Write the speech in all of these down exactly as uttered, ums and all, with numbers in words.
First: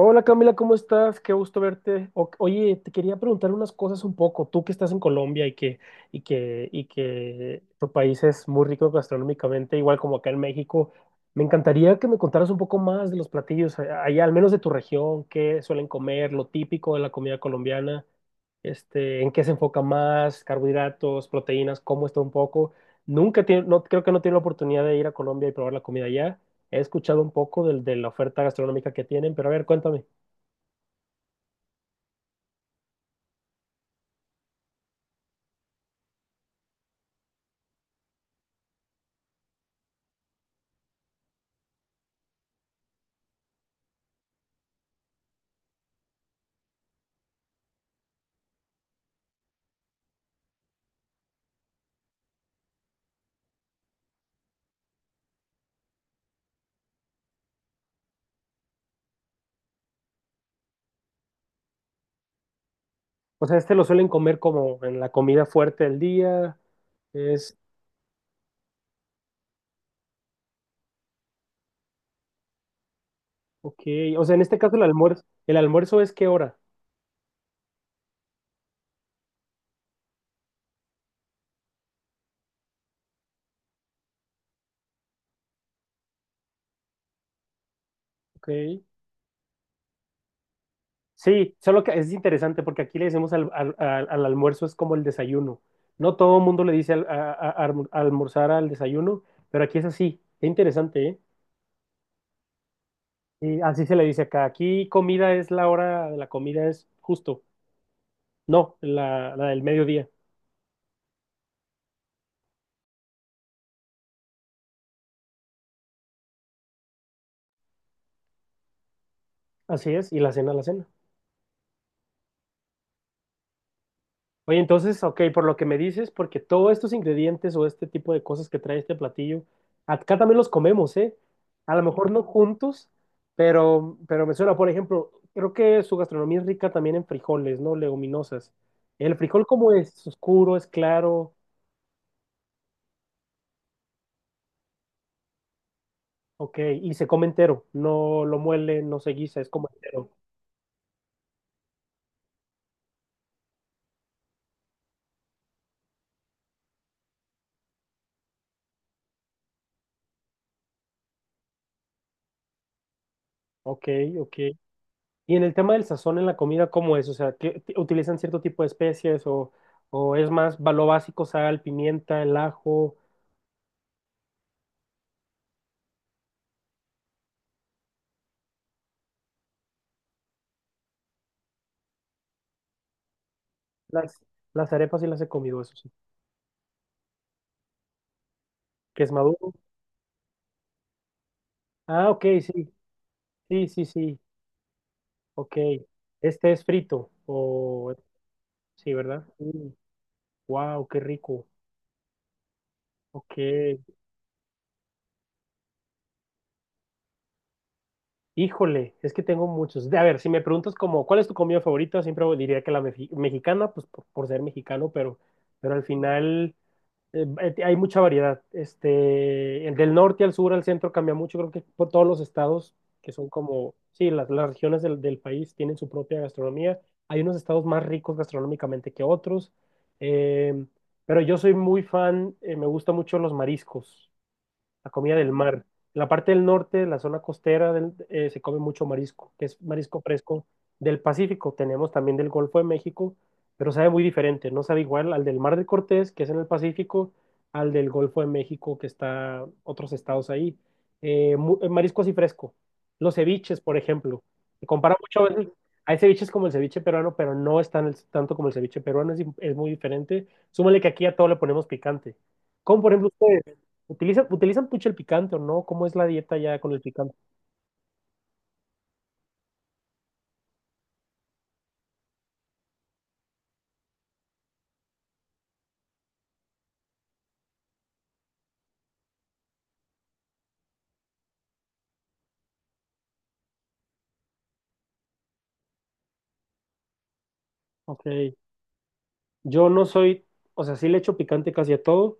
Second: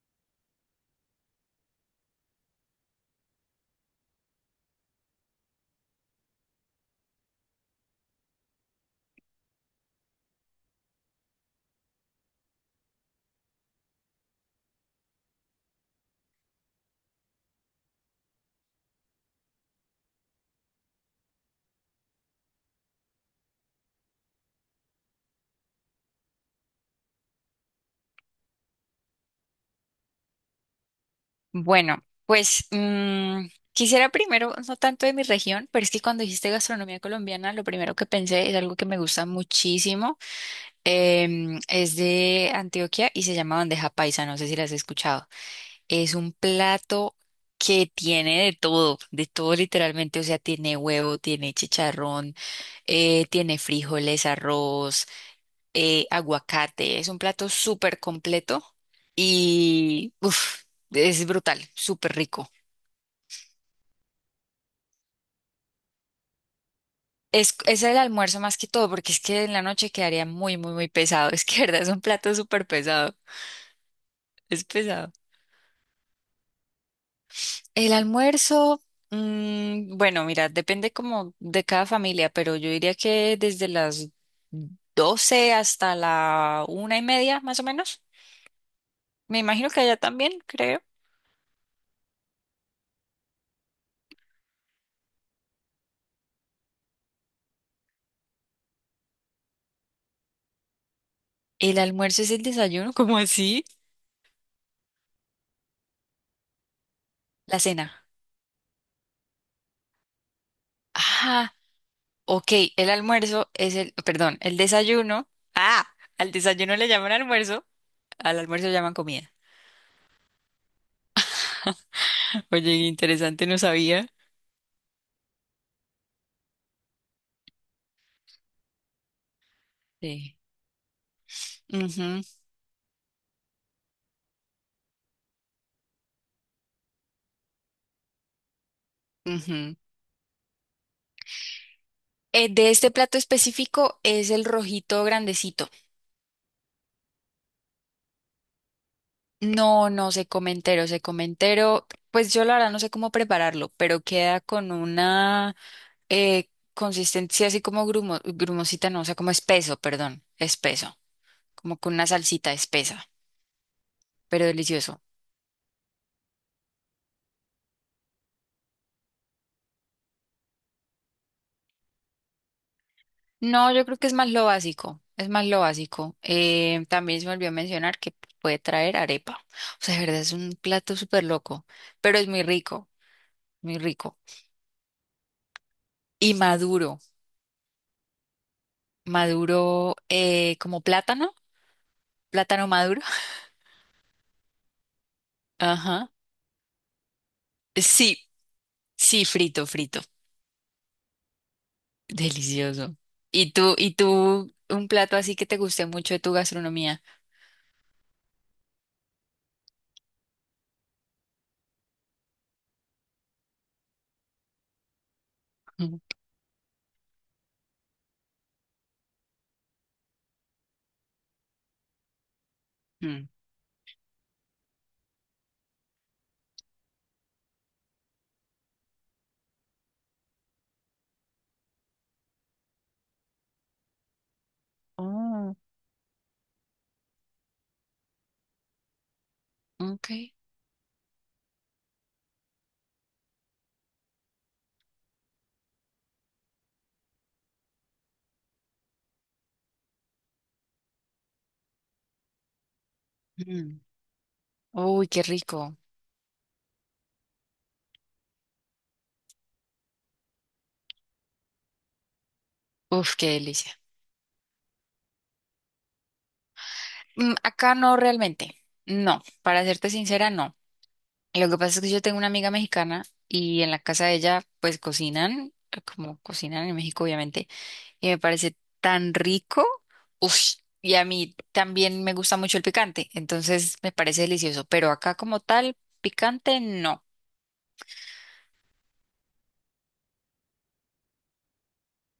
Hola Camila, ¿cómo estás? Qué gusto verte. O- oye, te quería preguntar unas cosas un poco. Tú que estás en Colombia y que, y que, y que tu país es muy rico gastronómicamente, igual como acá en México, me encantaría que me contaras un poco más de los platillos a- allá, al menos de tu región, qué suelen comer, lo típico de la comida colombiana, este, en qué se enfoca más, carbohidratos, proteínas, cómo está un poco. Nunca tiene, no, creo que no tiene la oportunidad de ir a Colombia y probar la comida allá. He escuchado un poco del- de la oferta gastronómica que tienen, pero a ver, cuéntame. Bueno, pues mm, quisiera primero, no tanto de mi región, pero es que cuando dijiste gastronomía colombiana, lo primero que pensé es algo que me gusta muchísimo. Em, es de Antioquia y se llama bandeja paisa, no sé si la has escuchado. Es un plato que tiene de todo, de todo literalmente, o sea, tiene huevo, tiene chicharrón, eh, tiene frijoles, arroz, eh, aguacate. Es un plato súper completo y uf, es brutal, súper rico. O sea, este lo suelen comer como en la comida fuerte del día. Es, Es, es el almuerzo más que todo, porque es que en la noche quedaría muy, muy, muy pesado. Es que, verdad, es un plato súper pesado. ok. O sea, en este Es caso el pesado. almuerzo, ¿el almuerzo es qué hora? El almuerzo, mm, bueno, mira, depende como de cada familia, pero yo diría que desde las doce hasta la una y media, más o menos. Ok. Me imagino que allá también, creo. Sí, solo que es interesante porque aquí le decimos al, al- al- al almuerzo es como el desayuno. No todo el mundo le dice al- a, a- a- almorzar al desayuno, pero aquí es así. Qué interesante, ¿eh? El almuerzo es el desayuno, ¿cómo Y así? así se le dice acá. Aquí comida es la hora de la comida, es justo. La cena. No, la, la del mediodía. Ah, ok, el almuerzo es el, perdón, el desayuno. Ah, al desayuno le llaman almuerzo, al almuerzo le llaman comida. Así es, y la cena, la cena. Oye, interesante, no sabía. Oye, entonces, ok, por lo que me dices, porque todos estos ingredientes o este tipo de cosas que trae este platillo, acá Sí. también los comemos, ¿eh? A lo mejor Ujú, no juntos, pero, pero me suena, por ejemplo, creo que su gastronomía es rica también en frijoles, ¿no? Leguminosas. ¿El frijol cómo ujú. es? ¿Es oscuro? ¿Es claro? Eh, de este plato específico es el rojito grandecito. Ok, y se come entero, no lo muele, no se guisa, es como No, entero. no se come entero, se come entero. Pues yo la verdad no sé cómo prepararlo, pero queda con una eh, consistencia así como grumo, grumosita, no, o sea, como espeso, perdón, espeso, como con una salsita espesa, Ok, ok. pero delicioso. Y en el tema del sazón en la comida, ¿cómo es? O sea, ¿qué- t- ¿utilizan cierto tipo de especies o, o es más va- lo básico, sal, pimienta, el ajo? No, yo creo que es más lo básico, es más lo básico. Eh, también se me olvidó mencionar que puede traer arepa. O sea, de verdad es un plato súper loco, pero es muy rico, muy Las, rico. las arepas sí las he comido, eso sí. Y maduro, ¿Que es maduro? maduro eh, como plátano, Ah, ok, plátano sí, maduro. sí, sí, sí, ok. Ajá. Este es frito, o Sí, sí, sí, ¿verdad? frito, frito. Wow, qué rico. Delicioso. Ok, ¿Y tú, y tú, un plato así que te guste mucho de tu gastronomía? híjole, es que tengo muchos. A ver, si me preguntas como, ¿cuál es tu comida favorita? Siempre diría que la mefi- mexicana, pues por, por ser mexicano, pero, pero al Mm. final... Eh, eh, hay mucha variedad. Este, el del norte al sur, al centro cambia mucho. Creo que por todos los estados que Mm. son como, sí, las, las regiones del, del país tienen su propia gastronomía. Hay unos estados más ricos gastronómicamente que otros. Eh, pero yo soy muy fan, eh, me gustan mucho los mariscos, la comida del Oh, mar. En la parte del norte, la zona costera, del- eh, se come mucho marisco, que es marisco ok. fresco del Pacífico. Tenemos también del Golfo de México, pero sabe muy diferente. No sabe igual al del Mar de Cortés, que es en el Pacífico, al del Golfo de México, que está otros estados ahí. Eh, mu- eh, marisco así fresco. Los ceviches, por Mm. ejemplo. Se compara Uy, mucho qué a veces. rico. Hay ceviches como el ceviche peruano, pero no es tan- tanto como el ceviche peruano, es, di- es muy diferente. Súmale que aquí a todo le ponemos picante. Como por ejemplo Uf, qué ustedes. delicia. ¿Utilizan, ¿utilizan pucha el picante o no? ¿Cómo es la dieta ya con el picante? Mm, acá no realmente, no, para serte sincera, no. Lo que pasa es que yo tengo una amiga mexicana y en la casa de ella pues cocinan, eh, como cocinan en México obviamente, y me parece tan rico, Ush. Y a mí también me gusta mucho el picante, entonces me parece delicioso, pero acá como tal, picante no. Ok. Yo no soy, o sea, sí le echo picante casi a todo,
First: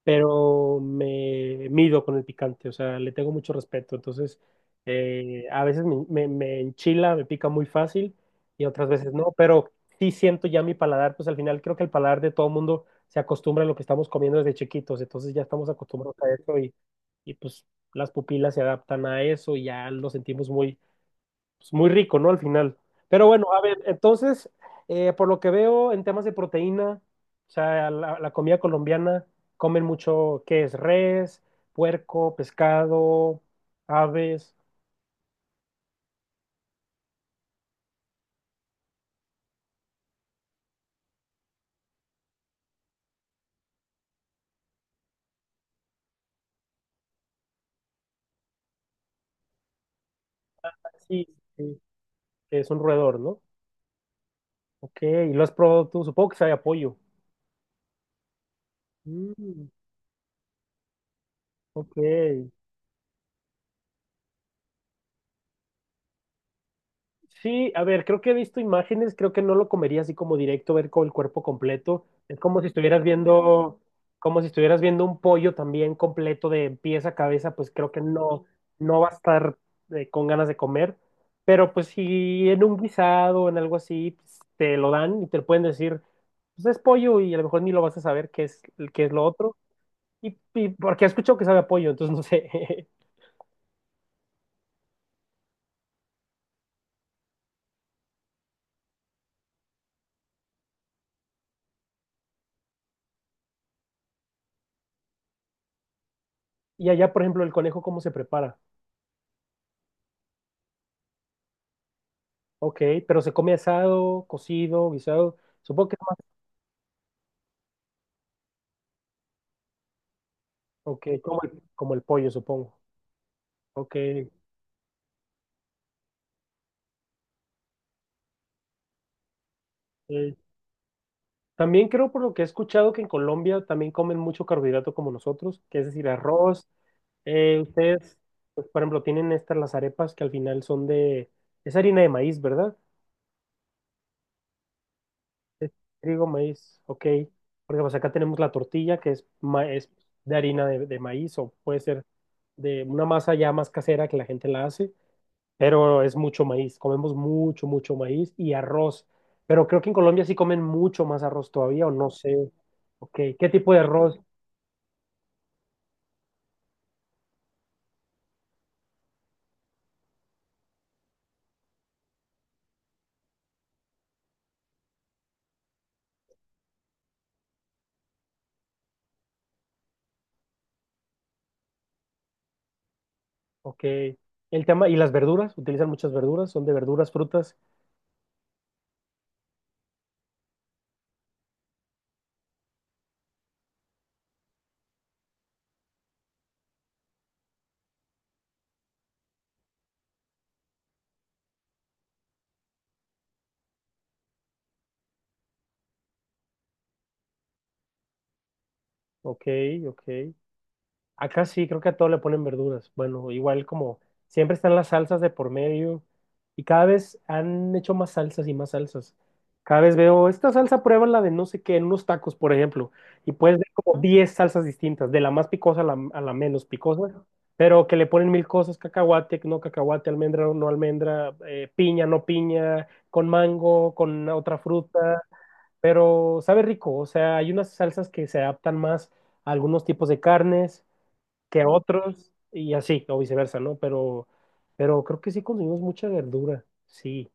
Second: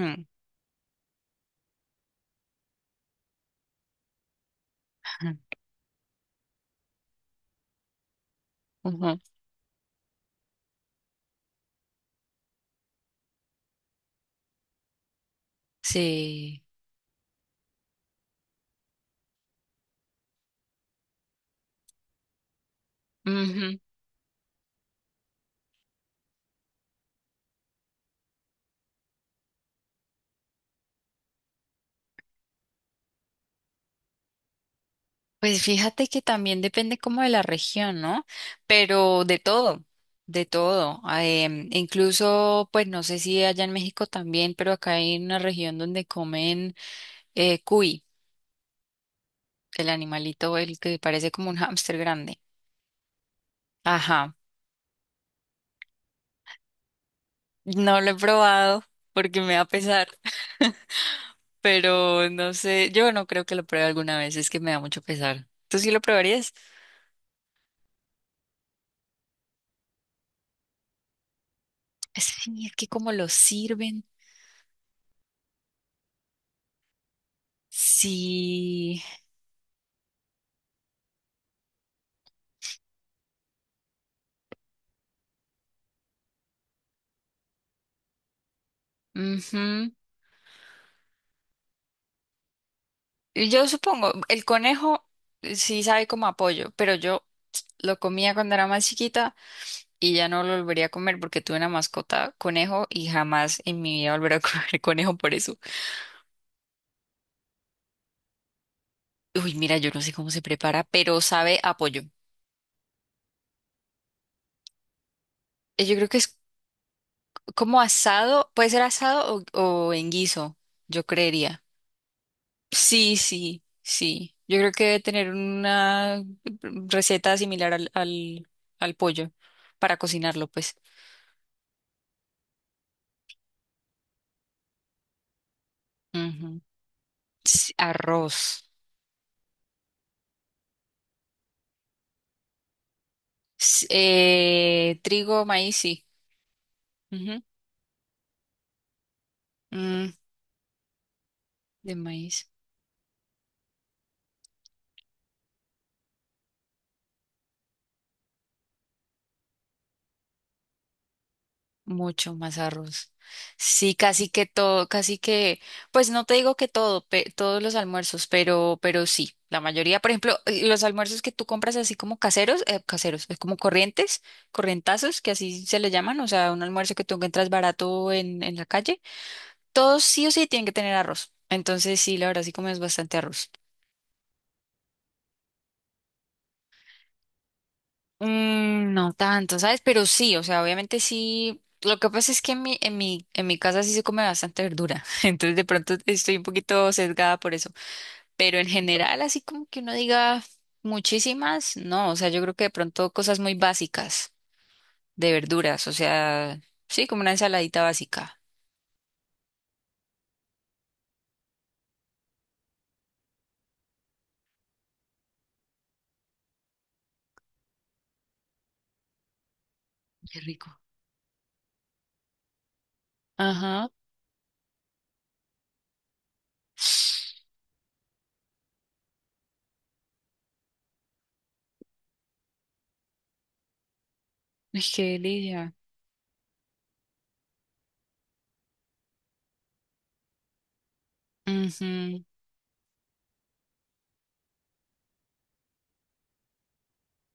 Mm, pero me mido con el picante, o sea, le tengo mucho respeto. Entonces, eh, a veces me, me- me enchila, me pica muy fácil y otras veces ujú, no, pero sí siento ya mi paladar, pues al final creo que el paladar de todo mundo se acostumbra a lo que estamos comiendo desde chiquitos, entonces ya estamos acostumbrados a eso sí. y, y pues las pupilas se adaptan a eso y ya lo sentimos muy pues, muy rico, ¿no? Al final. Pero bueno, a ver, entonces, eh, por lo que veo en temas de proteína, o sea, la, la comida colombiana, comen mucho, ¿qué es? Res, puerco, pescado, aves, Pues fíjate que también depende como de la región, ¿no? Pero de todo, de todo. Ah, em, incluso, pues no sé si allá en México también, pero acá hay una región donde comen eh, cuy, el animalito, el que sí, parece como un sí, hámster grande. que es un roedor, ¿no? Ajá, Ok, y lo has probado tú, supongo que sabe a pollo. no lo he probado porque me da Mm, pesar, ok, pero no sé, yo no creo que lo pruebe alguna vez, es que me da mucho pesar. ¿Tú sí lo probarías? sí, a ver, creo que he visto imágenes, creo que no lo comería así como directo, ver con el cuerpo completo. Es como Sí, si es que estuvieras como lo viendo, sirven, como si estuvieras viendo un pollo también completo de pies a cabeza, pues creo que no, no sí. va a estar eh, con ganas de comer. Pero pues si en un guisado, en algo así, pues, te lo dan y te pueden decir, pues es pollo y a lo mejor ni lo vas a saber qué es, qué es lo otro. Ujú. Y, y porque he escuchado que sabe a pollo, entonces no sé. Y yo supongo, el conejo eh, sí sabe como apoyo, pero yo lo comía cuando era más chiquita y ya no lo volvería a comer porque tuve una mascota conejo y jamás en mi vida volveré a comer conejo por eso. Y allá, por ejemplo, el conejo, ¿cómo se prepara? Uy, mira, yo no sé cómo se prepara, pero sabe apoyo. Ok, pero se come asado, cocido, guisado. Supongo Yo que es creo más, que es como asado, puede ser asado o, o en guiso, yo ok, como creería. el, como el pollo, supongo. Sí, sí, Ok. sí. Yo creo que debe tener una receta similar al, al, al pollo para eh, cocinarlo, pues. También creo por lo que he escuchado que en Colombia también comen mucho carbohidrato como nosotros, que es decir, Ujú. arroz. Eh, s- ustedes, pues, Arroz. por ejemplo, tienen estas las arepas que al final son de, es harina de maíz, ¿verdad? S- eh, trigo, Es maíz, sí. trigo, maíz, ok. Ujú. Porque pues acá tenemos la tortilla que es, ma- es Mm, de harina de, de maíz o puede de ser maíz. de una masa ya más casera que la gente la hace. Pero es mucho maíz, comemos mucho, mucho maíz y arroz, pero creo que en Colombia sí comen mucho más arroz todavía, o no Mucho sé, más arroz. ok, ¿qué tipo de Sí, arroz? casi que todo, casi que, pues no te digo que todo, pe- todos los almuerzos, pero, pero sí, la mayoría, por ejemplo, eh, los almuerzos que tú compras así como caseros, eh, caseros, es como corrientes, corrientazos, que así se le llaman, o sea, un almuerzo que tú encuentras barato en, en la calle, todos sí o sí tienen que tener arroz. Entonces sí, la verdad sí comes bastante arroz. Ok, el tema, ¿y las verduras? ¿Utilizan muchas verduras? ¿Son de verduras, frutas? Mm, no tanto, ¿sabes? Pero sí, o sea, obviamente sí. Lo que pasa es que en mi, en mi, en mi casa sí se come bastante verdura, entonces de pronto estoy un poquito sesgada por eso. Pero en general, así como que uno diga muchísimas, no, o sea, yo creo que de pronto cosas muy básicas de verduras, o sea, sí, como una ensaladita básica. Ok, ok. Acá sí, creo que a todo le ponen verduras. Bueno, igual como siempre están las salsas de por medio y cada vez han hecho más salsas y más salsas. Cada vez veo, Qué esta rico. salsa prueba la de no sé qué, en unos tacos, por ejemplo, y puedes ver Ajá. como ¿no? diez salsas distintas, de la más picosa a la, a la menos picosa, pero que le ponen mil cosas, cacahuate, no cacahuate, almendra, no almendra, eh, piña, no piña, con mango, con otra Ay, qué fruta, delicia. pero sabe rico, o sea, hay unas salsas que se adaptan más a algunos tipos de carnes que a Ujú. otros y así, o viceversa, ¿no? Pero, pero creo que sí consumimos mucha verdura, sí,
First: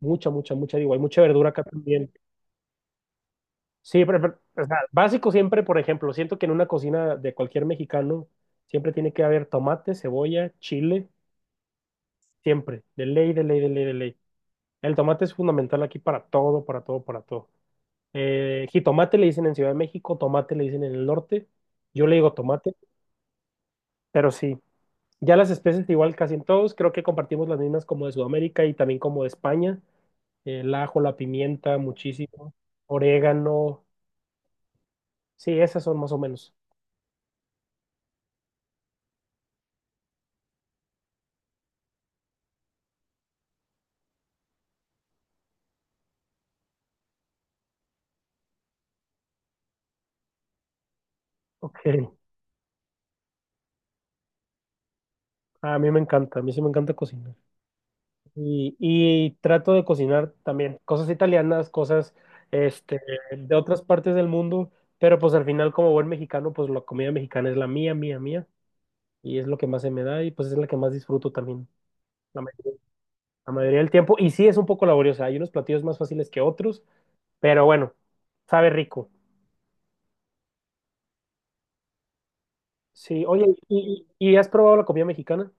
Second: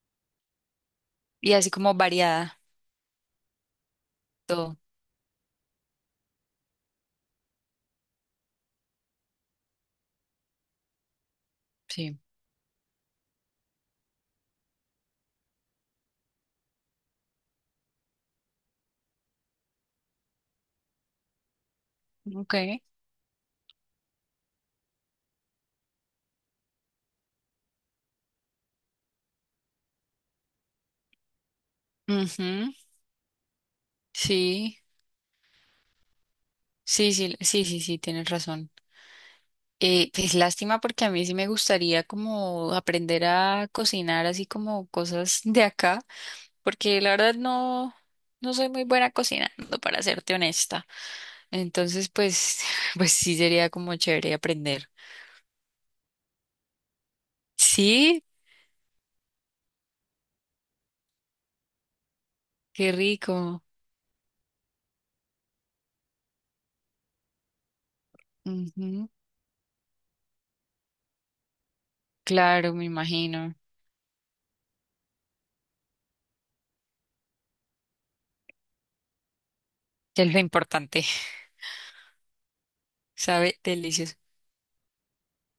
mucha, mucha, mucha, digo, hay mucha verdura Y acá así como también. variada, Sí, pero, pero, o todo. sea, básico siempre, por ejemplo, siento que en una cocina de cualquier mexicano siempre tiene que haber tomate, cebolla, chile, Sí. siempre, de ley, de ley, de ley, de ley. El tomate es fundamental aquí para todo, para todo, para todo. Eh, jitomate le dicen en Ciudad de México, tomate le dicen en el norte, yo le digo Ok. tomate, pero sí. Ya las especies igual casi en todos, creo que compartimos las mismas como de Sudamérica y también como de España, el ajo, la pimienta, muchísimo, Ujú. orégano, Sí. sí, esas son más o menos. Sí, sí, sí, sí, sí, tienes razón. Eh, es lástima porque a mí sí me gustaría como aprender a cocinar así como cosas de acá, porque la verdad no, no soy muy buena cocinando, para serte honesta. Ok, Entonces, pues, pues sí sería como chévere aprender. a mí me encanta, a mí sí me encanta cocinar. Sí, Y, y trato de cocinar también cosas italianas, cosas qué este, de rico. otras partes del mundo, pero pues al final como buen mexicano, pues la comida mexicana es la mía, mía, mía, Ujú, y es lo que más se me da y pues es la que más disfruto también. claro, me La imagino. mayoría del tiempo. Y sí es un poco laboriosa, hay unos platillos más fáciles que otros, pero bueno, sabe rico. Que es lo importante, Sí, oye, sabe, ¿y, delicioso. y- y has probado la comida mexicana?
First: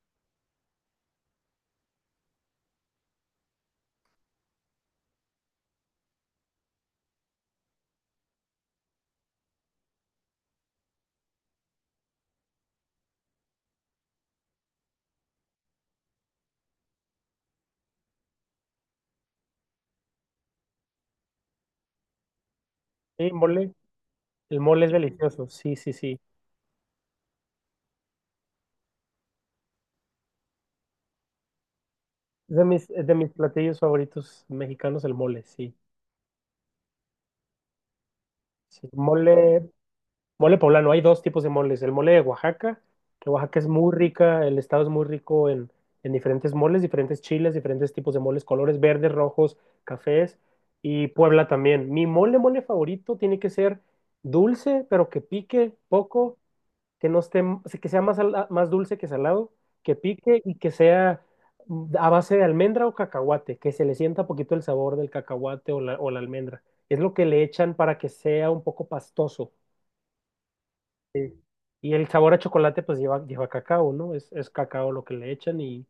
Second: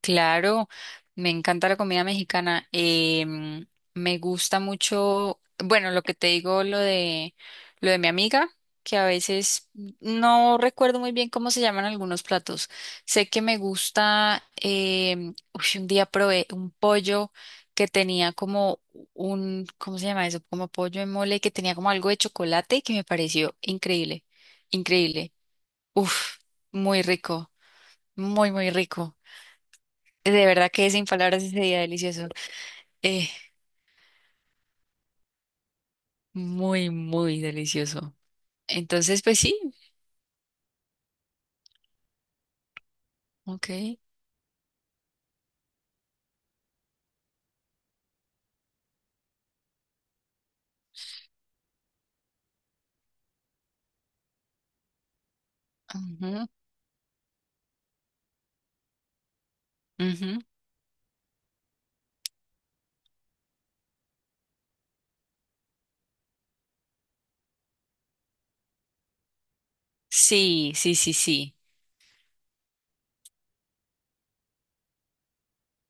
Claro, me encanta la comida mexicana. Em, me gusta mucho, bueno, lo que te digo, lo de lo de mi amiga, que a veces no recuerdo muy bien cómo se llaman algunos platos. Sé que me gusta, em, uy, un día probé un pollo que tenía como un, ¿cómo se llama eso? Como pollo en mole que tenía como algo de chocolate que me Sí, pareció mole. increíble, El mole es increíble. delicioso, sí, sí, sí. Uf, muy rico, muy, muy rico. De verdad que sin palabras ese día delicioso. Es de mis, es de Eh, mis platillos favoritos mexicanos, el mole, sí. Muy, muy delicioso. Sí. Entonces, pues sí, Mole, mole poblano, hay dos tipos de moles. El mole de Oaxaca, que Oaxaca es ok. muy rica, el estado es muy rico en, en diferentes moles, diferentes chiles, diferentes tipos de moles, colores verdes, rojos, cafés, y Puebla también. Mi mole, mole favorito tiene que ser dulce, pero que pique poco, Ujú, que no esté, que sea más, sala- más dulce que salado, que ujú. pique y que sea mm, a base de almendra o cacahuate, que se le sienta poquito el sabor del cacahuate o la, o la almendra. Es lo que le echan para que sea un poco pastoso. Sí, sí, sí, Sí. sí. Y el sabor a chocolate pues lleva, lleva cacao, ¿no? Es, es cacao lo que le echan y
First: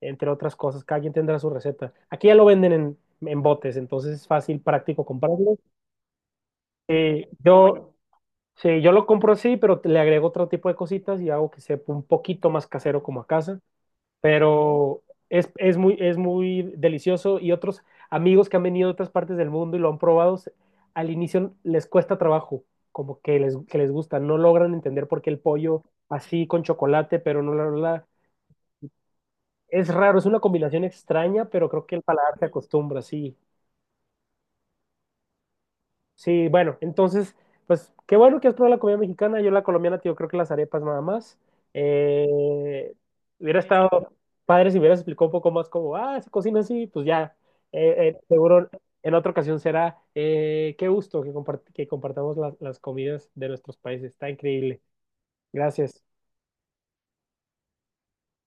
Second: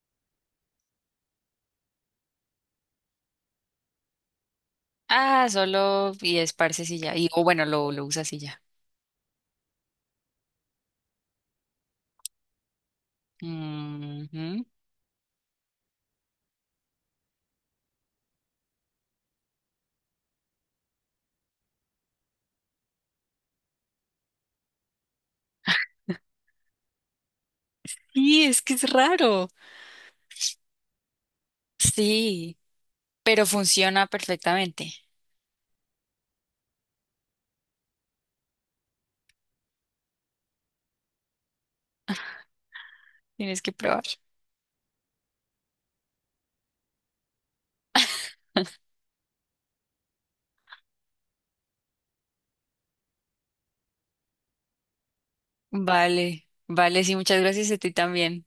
entre otras cosas, cada quien tendrá su receta. Aquí ya lo venden en, en botes, entonces es fácil, práctico Ah, comprarlo. solo y esparces y ya. Y, Eh, o bueno, lo, yo, lo usas y ya. sí, yo lo compro así, pero te- le agrego otro tipo de cositas y hago que sepa un poquito más casero como a casa Ujú. pero es, es, muy, es muy delicioso y otros amigos que han venido de otras partes del mundo y lo han probado, al inicio les cuesta trabajo, como que les, que les gusta, no logran entender por qué el pollo así con chocolate, pero no la... la la- Sí, es que es raro. Es raro, es una combinación extraña, pero creo que el paladar se Sí, acostumbra, sí. pero funciona perfectamente. Sí, bueno, entonces, pues qué bueno que has probado la comida mexicana. Yo la colombiana, tío, creo que las arepas nada más. Eh, hubiera Tienes que estado probar. padre si hubieras explicado un poco más cómo, ah, se cocina así, pues ya. Eh, eh, seguro en otra ocasión será. Eh, qué gusto que, compart- que compartamos la- las comidas de nuestros países. Está increíble. Gracias. Vale, vale, sí, muchas gracias a ti también.